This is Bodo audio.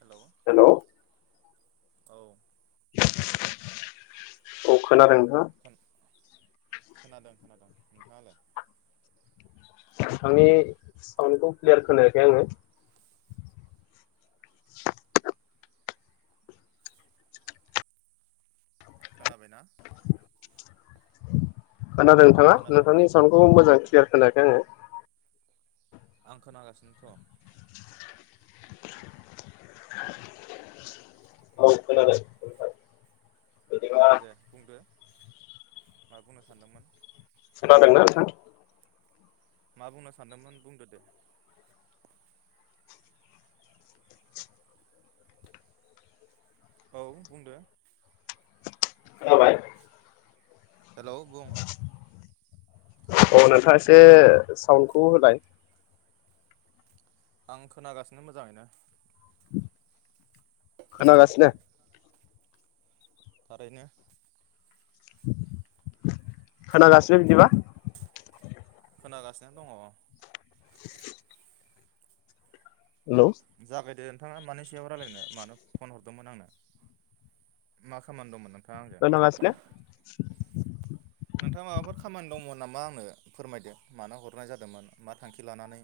हेलौ हेलौ औ औ खोनादों नोंथाङा खोन खोनादों-खोनादों नोंथाङालाय आंनि साउन्डखौ क्लियार खोनायाखै आङो खोनाबायना खोनादों नोंथाङा खोनाबाय नोंथांनि साउन्डखौबो मोजां क्लियार खोनायाखै आङो आं खोनागासिनोथ औ खोनादों [unintelligible] बिदिबा दे बुंदो मा बुंनो सानदोंमोन खोनादोंना नोंथां मा बुंनो सानदोंमोन बुंदो दे औ बुंदो जाबाय हेलौ बुं अ नोंथाङा एसे साउन्डखौ होलाय आं खोनागासिनो मोजाङैनो खोनागासिनो थारैनो खोनागासिनो बिदिबा खोनागासिनो दङ [inaudible] हेलौ जागायदो नोंथाङा मानि सायाव रायजलायनो मानो फन हरदोंमोन आंनो मा खामानि दंमोन नोंथाङा आंजों [unintelligible] नोंथाङा माबाफोर खामानि दंमोन नामा आंनो फोरमायदो मानो हरनाय जादोंमोन मा थांखि लानानै